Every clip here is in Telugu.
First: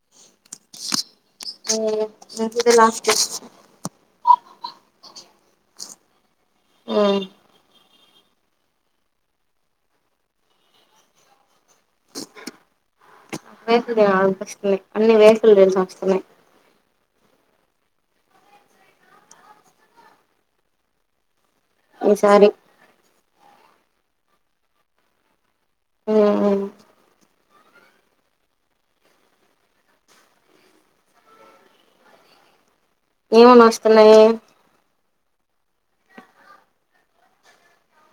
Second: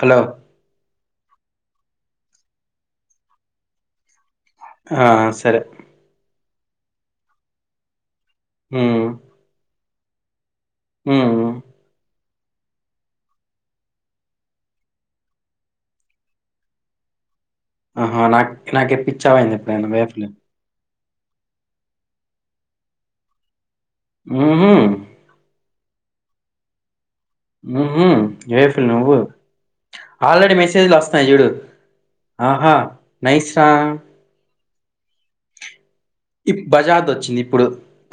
హలో అ మ లాస్ట్ ఆ సరే ఆ హ్మ్ మ్మ్ వేసులు ఆనిపిస్తున్నాయి అన్ని వేసులు తెలిసి వస్తున్నాయి ఆహా నాకు నాకెప్పచ్చా అయింది ఎప్పుడు నేను వేఫలే ఈసారి మ్మ్మ్ మ్మ్ మ్మ్ ఏఫుల్ నువ్వు ఆల్రెడీ మెసేజ్లు వస్తాయి చూడు ఆహా ఏమని నైస్‌రా. వస్తున్నాయి ఇప్ బజాజ్ వచ్చింది ఇప్పుడు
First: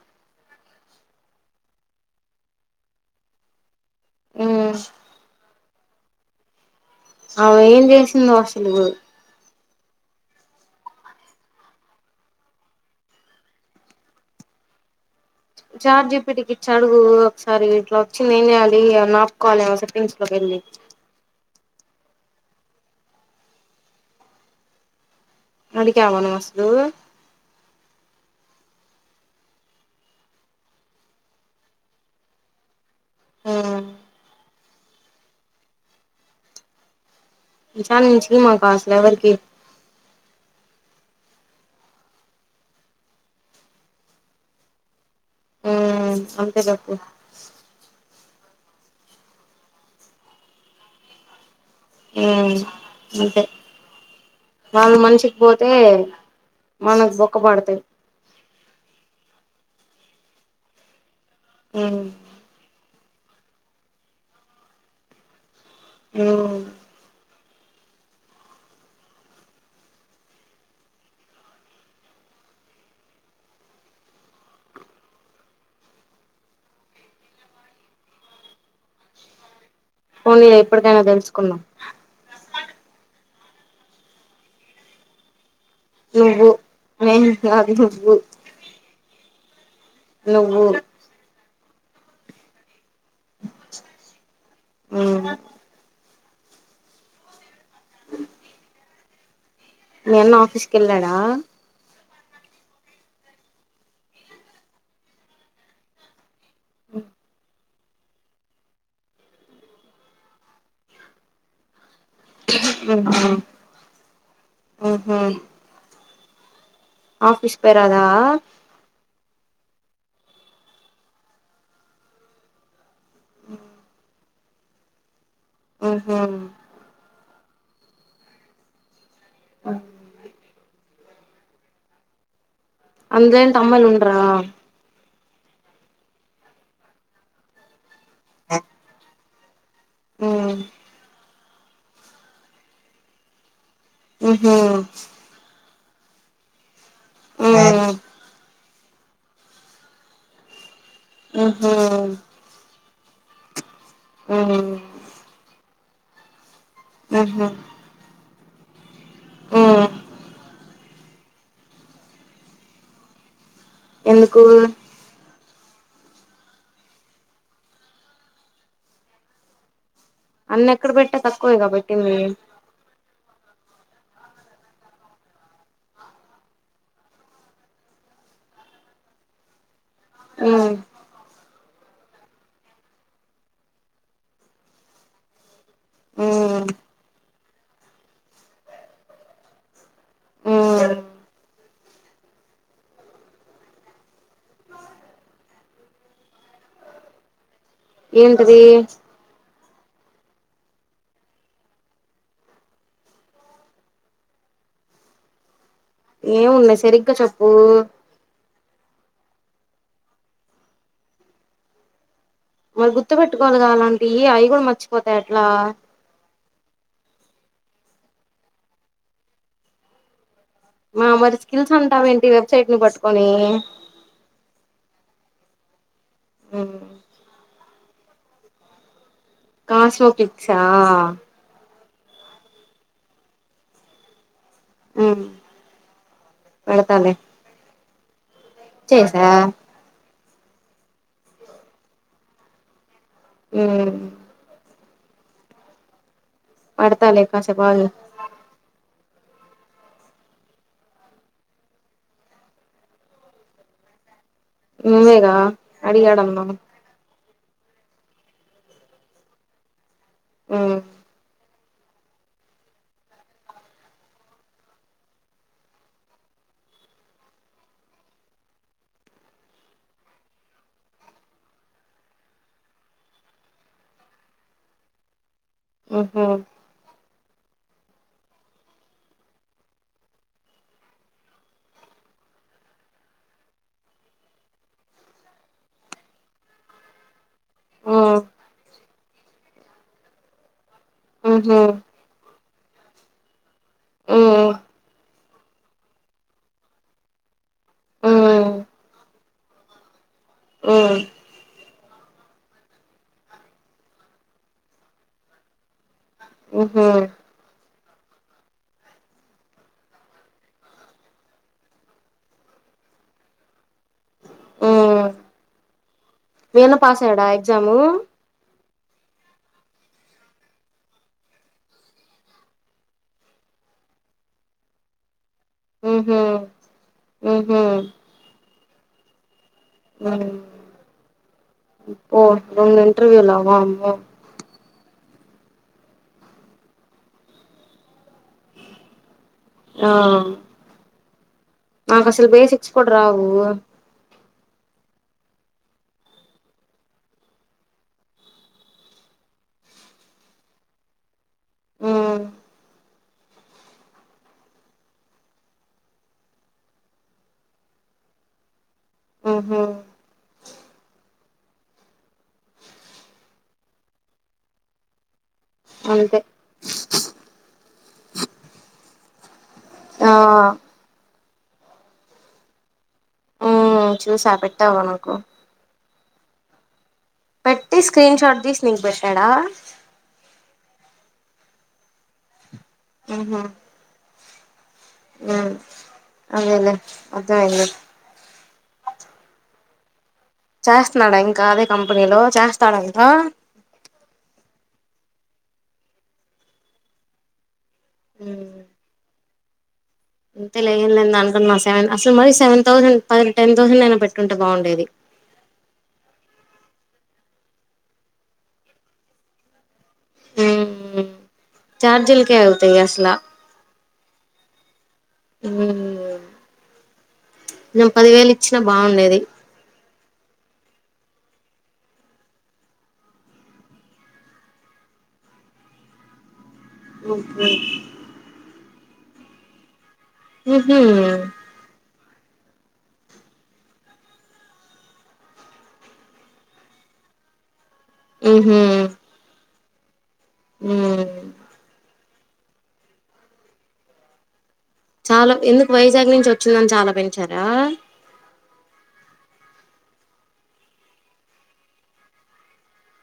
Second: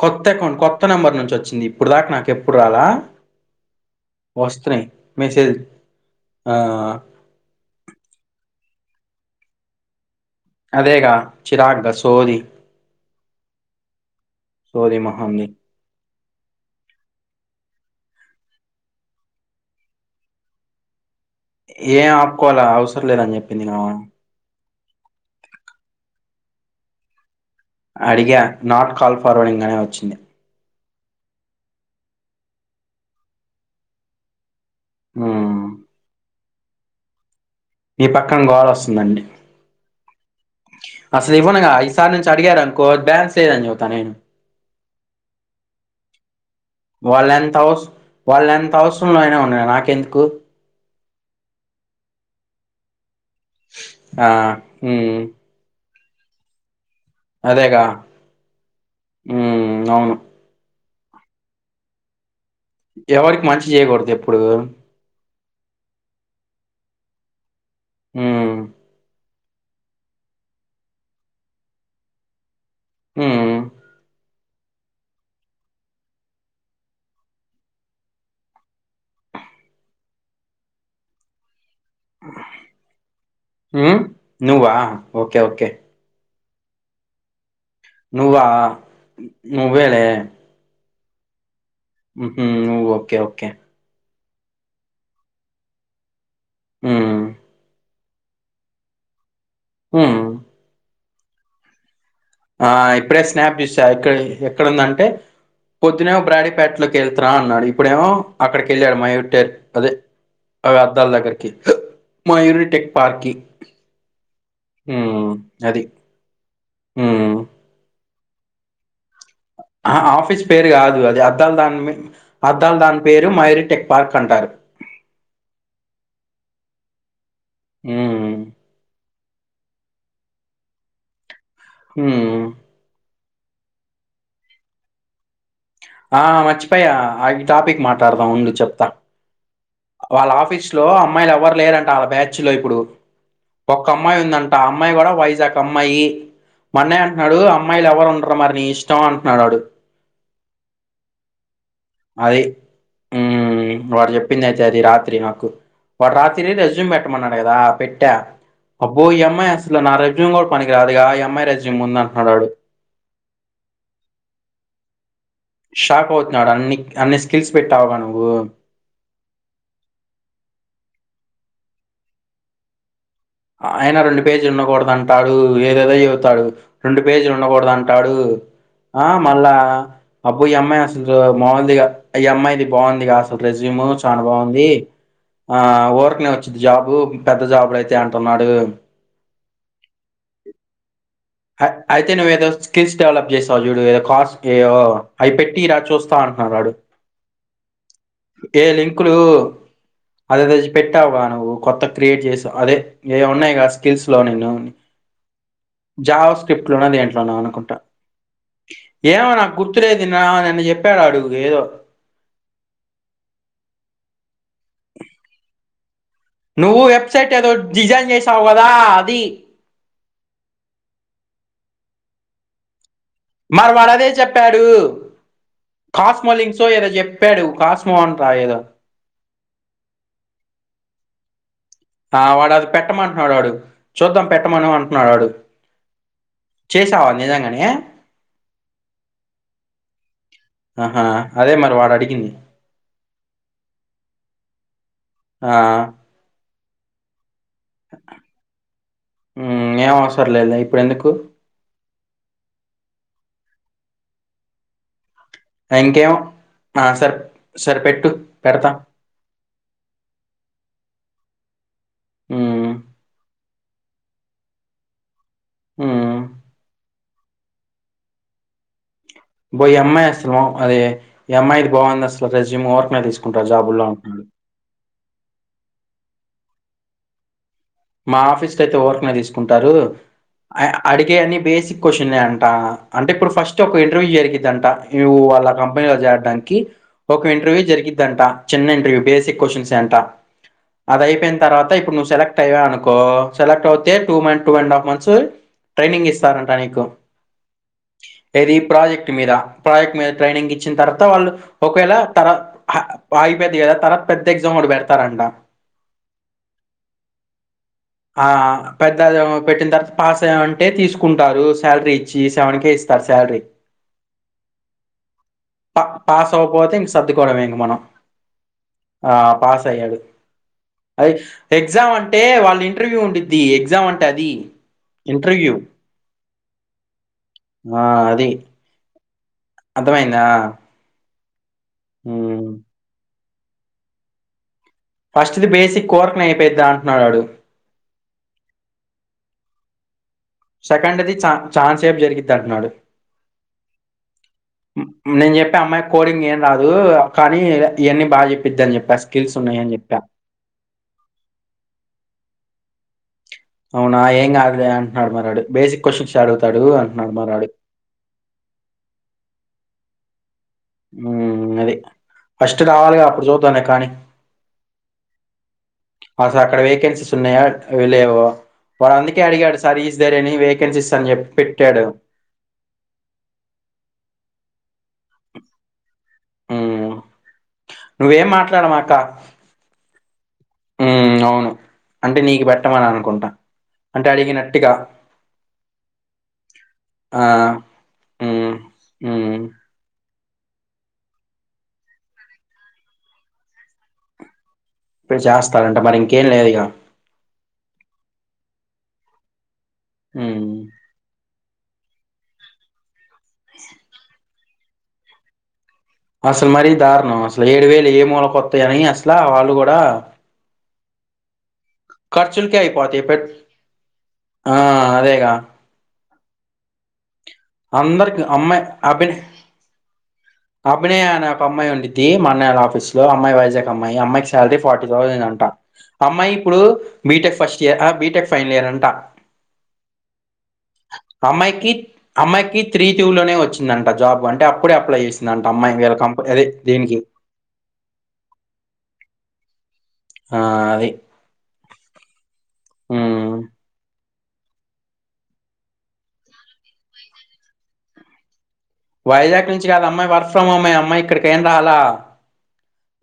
కొత్త అకౌంట్ కొత్త నెంబర్ నుంచి వచ్చింది ఇప్పుడు దాకా నాకు ఎప్పుడు రాలా వస్తన్నాయ్ మెసేజ ఆ ఆమె ఏం చేసిందో అసలు చూడు అదేగా చిరాగ్గా సోది సోది mehndi chat G P T కి ఇచ్చి అడుగు ఒకసారి ఇట్లా వచ్చింది ఏం చేయాలి అ నొక్కాలేమో సెట్టింగ్స్ లోకి వెళ్ళి ఏం ఆపుకోవాల అవసరం లేదని చెప్పింది ఆమె అడిగావా నువ్వు అసలు అడిగ నాట్ కాల్ ఫార్వర్డింగ్ అనే వచ్చింది మ్మ్ మ్మ్ ఈ సారి నుంచి పక్కన మాకా అసలు గోలొస్తుందండి. ఎవరికి అసలు ఇవ్వనగా ఈసారి నుంచి అడిగారునుకో బ్యాన్స్ లేదని చెప్తా నేను అంతే చెప్పు వాళ్ళెంత్ హౌస్ వాల్ ఎన్ కొత్త అవసరంలో అయినా ఉన్నా నాకెందుకు ఆ అంతే ఆ వాళ్ళు ఉమ్ మనిషికి పోతే మనకు బొక్క పడతుంది ఉ అవును ఆ ఎవరికి మంచి చేయకూడదు ఎప్పుడు అవును ఆ హ ఫన్లీ ఎప్పటికైనా తెలుసుకుందాం నువ్వా ఓకే ఓకే అ నువ్వలే ఓ ఓకే ఓకే అ ఆ ఉమ్ నేన్న ఆఫీస్కిళ్ళాను ఆ ఇప్పుడే స్నాప్ చూసా ఇక్క ఎక్కడందంటే పొద్దున్న బ్రాడ ప పెట్లక త నా ఇప్పుడేమో అక్కడికి వెళ్ళాడు మా ఒట్టేరు అదే అ అద్దాల దగ్గరకి మయూరిటెక్ పార్కి ఆఓహా హ్మ్ ఆఫీస్ పేరాదా ఆఫీస్ పేరు కాదు అది అద్దల్ దాని అద్దాల దాని పేరు మైరి టెక్ పార్క్ అంటారు ఆహా ఆ ఆ హ అంతేం తమ్మల్ ఉండ ఆ మచ్చి పయ్య ఆ టాపిక్ మా ప్రార్థం ఉందుంది చెప్తా వాళ్ళ మ్మ్ ఆఫీస్ లో అమ్మాయిలు ఎవరు ప్లేయర్ అంట వాళ బ్యాచ్ లో ఇప్పుడు ఒక అమ్మాయి మ్హు ఉందంట ఆ అమ్మాయి కూడా వైజాగ్ అమ్మాయి సమయి మా ఆన్నయ అంటుడు మ్మ్ అమ్మాయిలు ఎవరు ఉండరు మరి నీ ఇష్టం ఇష్టం అట్న్డాడు ఆ అదది వారు చెప్పింది అయితే మ్మ్ అది రాత్రి నాకు వ రా తి రెజ మ్హు పెట్టమకుదా పెట్టా అబయి ఎమ్మాయాస్ మ్మ్ నా రజ కూడా పనికి రాదిగా ఆ అమ్మాయి రజ్య ముంద అంటున్నాడాడు ఎందుకు షాక్ అవుతున్నాడు అన్ని అన్ని స్కిల్స్ పెట్టావుగా నువ్వు అన్న ఎక్కడ పెట్టా తక్కువే గా పెట్టింది అయినా రెండు పేజీలు ఉండకూడద ఏదేదో చెబతాడు రెండు పేజీలు ఉండకూడదు అంటాడు ఆ మళ్ళా అబ్బో ఈ మ్మ్ అమ్మా అసలు మముల్ది కాదు ఈ అమ్మాయిది బాగుంది అసలు రెజ్యూమ్ చాలా బాగుంది ఆ ఊర్కనే వచ్చిది మ్మ్ జాబు పెద్ద జాజ్లో [unintelligible] త్తమ్మాడిగేమ్ ఆ అయి అయితే నువ్వు ఏదో స్కిల్స్ డెవలప్ చేస్తావు. చూడు ఏదో కాస్టీ ఏవొ అవి పెట్టి ఇరా చూస్తా అంటున్నాడు వాడు. ఏంటిది ఏ లింకులు అదే రోజు పెట్టావుగా నువ్వు కొత్త క్రియేట్ చేసావు. అదే ఏ ఉన్నాయి కా స్కిల్స్ లో నిన్నుని ఏమున్నాయి సరిగ్గా చెప్పు ఏమో నాకు గుర్తులేదు నిన్నా నన్న చెప్పాడు అడుగు ఏదో మరి గుర్తు పెట్టుకోవాలక అలాంటి ఇయి అయికూడా మర్చిపోతే ఏట్లా నువ్వు వెబ్సైట్ ఏదో డిజైన్ చేసావ్ కదా అది మా మరి స్కిల్స్ అంటవేంటి వెబ్సైట్ ని పట్టుక్ మర్ వాడు అదే చెప్పాడు కాస్మలింగ్సో ఏదో చెప్పాడు కాస్ స్మోంట్రా ఏదో కాస్మో కిక్సా ఆ వాడు అది పెట్టమంటున్నాడు ఆడు చూద్దాం పెట్టమని అంటున్నాడు, ఉమ్ ఆడు చేసావా పెడతాలే నిజంగానే చేసా ఆహా అదే మరి వాడు అడిగింది. మ్ ఆ పడతాలే కాసేప్ అగిగ మ్ ఏం అవసరం లేదులే ఇప్పుడెందుకు నువేగా ఇంకేం ఆ సర్ సరే పెట్టు పెడతాం మ్ మ్ మ్మ్ బోయి అమ్మాయి అసలు అదే ఈ అమ్మాయిది బాగుంది అసలు రెజ్యూమ్ ఓర్క్ నే తీసుకుంటారు జాబుల్లో అంటున్నాడు హమ్మ్ మ్మ మా ఆఫీస్ క అయితే ఓర్క్ నే తీసుకుంటారు అడిగే అన్ని బేసిక్ క్యూషన్ లే అంట అంటే ఇప్పుడు ఫస్ట్ ఒక ఇంటర్వ్యూ జరిగిందట నువ్వు వాళ్ళ కంపెనీలో చేరడానికి ఒక ఇంటర్వ్యూ జరిగిందంట ఉమ్ చిన్న ఇంటర్వ్యూ బేసిక్ కొశచన్స్ సే అంట అది అయిపోయిన ఉహు తర్వాత ఇప్పుడు నువ్వు సెలెక్ట్ అట్టవ అనుకో సెలక్ట్ అవుతే టూ మ ఉమ్ two and half months training ఇస్తారంట నీకు ఉమ్ ఏది ప్రాజెక్ట్ మీద ప్రాజెక్ట్ మీద ట్రైనింగ్ ఇచ్చిన ఉమ్ తర్వాత వాళ్ళు ఒకవేళ తర్వాత అయిపోయిది కదా తర్వాత పెద్ద ఎగ్జామ్ ఓటి పెడతారంట హుమ్మ్ ఆ పెద్ద పెట్టిన తర్వాత పాస్ అయ్యమంటే తీసుకుంటారు శాలరీ ఇచ్చి సెవెన్ కే ఇస్తారు శాలరీ ఉమ్ పా పాస్ మీ అవ్వపోతే అన్న ఇంక పాస్ అయ్యాడా సర్దుకోవడం ఎగ్జాము మనం ఆ పాస్ అయ్యాడు అది ఎగ్జామ్ అంటే వాళ్ళ ఇంటర్వ్యూ ఉండిది ఎగ్జామ్ అంటే అది ఇంటర్వ్యూ హూహూ ఆ అది అర్థమైందా ఉమ్ ఓ హ్మ్. ఇంటర్వ్యూలా ఓం ఓం ఫస్ట్ది బేసి కోర్క్ న నేపోద్దా అంటున్నాడు వడు హ సెకండ్ ది చ నాకు అసలు బేసిక్స్ కూడా రావు నేను చెప్పా అమ్మాయి కోడింగ్ ఏం రాదు, కానీ ఇవన్నీ బాగా చెప్పిద్దని చెప్పా స్కిల్స్ ఉన్నాయని చెప్పా ఉమ్ అవునా ఏం కాదులే అంటున్నాడు మారాడు, బేసిక్ క్వశ్చన్స్ అడుగుతాడు అంటున్నాడు మారాడు ఊహూ మ్ ఉమ్ అది ఫస్ట్ రావాలిగా అప్పుడు చూద్దాంలే కానీ అంతే అసలు అక్కడ వేకెన్సీస్ ఉన్నాయా లేవా, వాడు అందు కే అడిగాడు స్టడీస్ ఆ ధేర్ ఎణి వేకెన్సీస్ అని చెప్ప్ పెట్టాడా ఉమ్ చూసా పెట్టావా నాకు హ్మ్. పెట్టి స్క్రీన్ నువ్వేం షాట్ తీసి నీకు మాట్లాడమాక పెట్టాడా ఉమ్ అవును అంటే నీకు పెట్ ట్టమని అనుకుంటా, మ్హు అంటే అడిగినట్టుగా మ్మ్ అదేలే ఆ అర్థమైంది హూ హూ చేస్తున్నాడా ఇంకా అదే కంపెనీలో చేస్తాడా ఇంకా ఇప్పుడు చేస్తారంట మరి ఇంకేం లేద ఇగా మ్మ్ మ్మ్ ఎంత లేద్లే సెవెన్ అసలు మరి సెవెన్ థౌసండ్ పది టెన్ థౌసండ్ అయినా పెట్టుంటే బాగుండేది అసలు మరీ దారుణం అసలు ఏడు వేలు ఏ మూలకొత్తాయని అసల వాళ్ళు కూడా ఉమ్ చార్జీలకే ఖర్చులకే అవుతాయి అయిపోతాయి అసలా పెట్ ఆ అదేగా ఉమ్ నుమ్ అందరికి పదివేలు ఇచ్చినా అమ్మాయి బాగుండేది అభినయ్ అభినయ అనే ఒక అమ్మాయి ఉండిద్ది మా అన్నయోల్ల ఆఫీస్ లో అమ్మాయి వైజాగ్ అమ్మాయి, అమ్మాయికి శాలరీ ఫార్టీ థౌసండ్ అంట, అమ్మాయి ఇప్పుడు బీటెక్ ఓకే ఫస్ట్ ఇయర్ అ బీటెక్ ఫైనల్ ఇయర్ అంట ఊహూ అమ్మాయికి అమ్మాయికి త్రీ టూ లోనే వచ్చిందంట జాబ్ అంటే అప్పుడు అప్లై చేసి దంట అమ్మాయి వీళ్ళ కంపెని అదే దీనికి ఊహూ ఆ ఉమ్ ఉమ్ చాలా, ఎందుకు వైజాగ్ నుంచి వచ్చిందని చాలా పెంచారా వైజాగ్ నుంచి కాదు అమ్మాయి వర్క్ ఫ్రమ్ హోమ్ అమ్మాయి ఇక్కడికేం రాలా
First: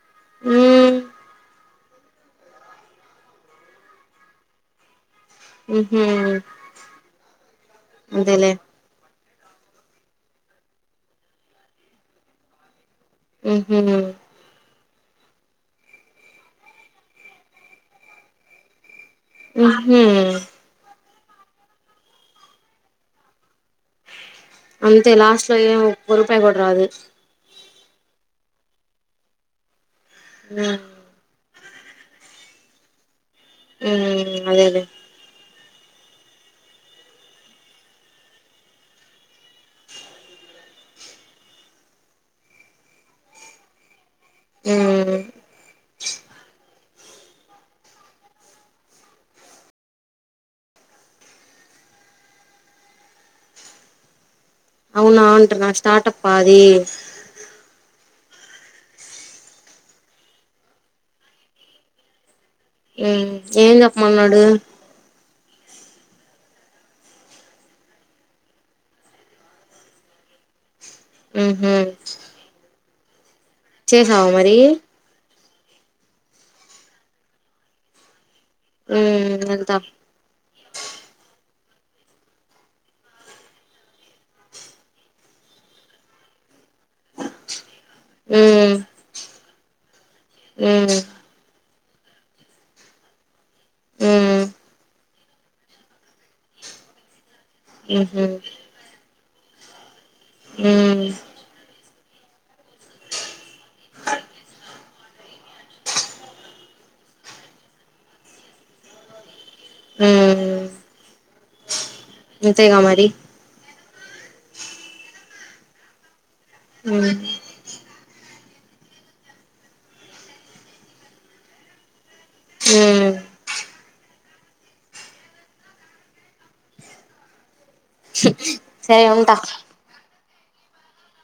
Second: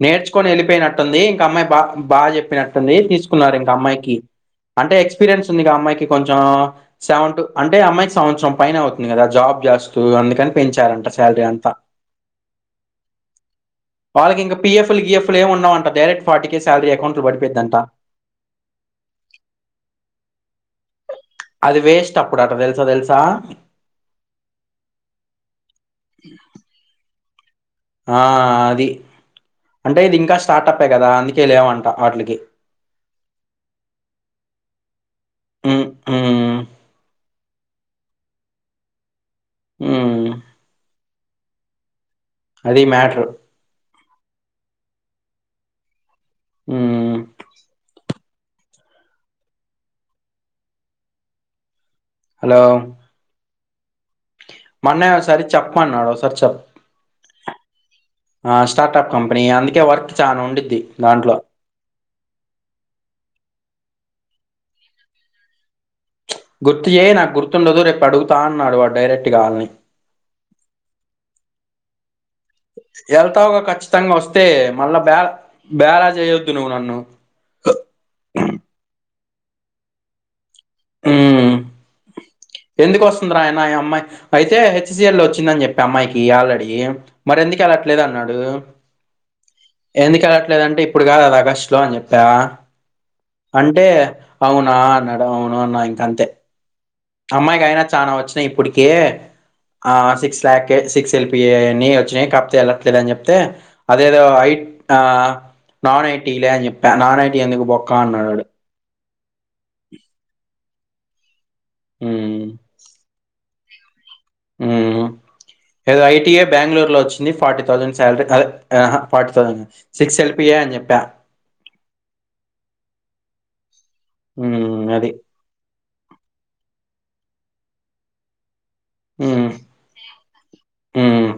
నేర్చుకుని ఉ వెళిపోయినట్టుంది ఇంకామ్మాయి బా బాగా చెప్పినట్టుంది తీసుకున్నారు ఇంక అమ్మాయికి అంటే ఎక్స్ పిరియన్స్ ఉంది ఉహు అమ్మాయికి కొంచెం సెవెన్ట్ అంటే అమ్మాయికి సంవత్సరం అదేలే పైనే అవుతుంది కదా జాబ్ చేస్తు అందుకని పెంచారంట సాలరీ అంతా. హుహ్ లు గిఎఫ్ ఉండవంట డైరెక్ట్ ఫార్టీకే సాలరీ అకౌంట్ లో పడిపోయిద్దంట. హూహ్ అది వేస్ట్ అప్పుడు అట్ట తెలుసా తెలుసా అంతే లాస్ట్ లో ఏ ఒక్క రూపాయ కూడ రాదు. ఆ అది. అంటే ఇది ఇంకా ఉ స్టార్టప్పే కదా అందుకే లేవం ట ఆట్లికి. ఉ అదే అదే హ్ హు హ్ అదీ మ్యాటరు. హ్ హు హలో మా అన్నయ్య అవునా ఒకసారి అవునంటనా చెప్పమన్నాడు స్టార్టప్ ఆ ఒకసారి చెప్ అది. ఆ స్టార్టప్ కంపెనీ అందుకే వర్క్ చానా ఉండిద్ది దాంట్లో. ఏ ఏం చెప్పమన్నాడు. గుర్తు చేయి నాకు గుర్తుండదు. రేపు అడుగుతా అన్నాడు వాడు డైరెక్ట్గా ఆళ్ని. ఉహూ ఎల్ వత్తావుగా ఖచ్చితంగా వస్తే మళ్ళా బ్యాక్ బేలా చేయొద్దు నువ్వు నన్ను. ఉ వెళ్తా. ఉ ఎందుకు వస్తుందిరా అయిన ఈ అమ్మాయి. అయితే హెచ్సీయల్లో వచ్చిందని చెప్పా అమ్మాయికి ఆల్రెడీ. మరి ఎందుకు ఎల్లా లేదన్నాడు. ఉ ఎందుకు ఎళ్ళట్లేదంటే ఉ ఇప్పుడు కాదు అది ఆగస్ట్ జాయిన్ అని చెప్పా అంటే హ్మ్ అవునా అన్నాడు. అవు ను అన్నా ఇంకాంతే. అమ్మాయికి అయినా చానా ఉహూ వచ్చినయి ఇప్పటికే. ఆ సిక్స్ ల్యాక్కే హ్మ్ సిక్స్ ఎల్పిఎ అని వచ్చి నయి కప్తే ఎళ్ళట్లేదు అని చెప్తే, అదేదో ఐ ఆ నాన్ ఐటిలే అని చెప్పా. నాన్ ఐటీ ఎందుకులే బొక్కా అన్నాడు ఆడు. హ్ మ్మ్ అంతేగా మరి. హ్ ఏదో ఐటిఎఫ్ బ్యాంగుళూరులో హ్మ్ వచ్చింది ఫార్టీ థౌసండ్ శాలరీ అ ఫటీ థౌసండ్ సిక్స్ ఎల్పి అని చెప్ప హ్మ్ మ్ అది సరే ఉంటా మ్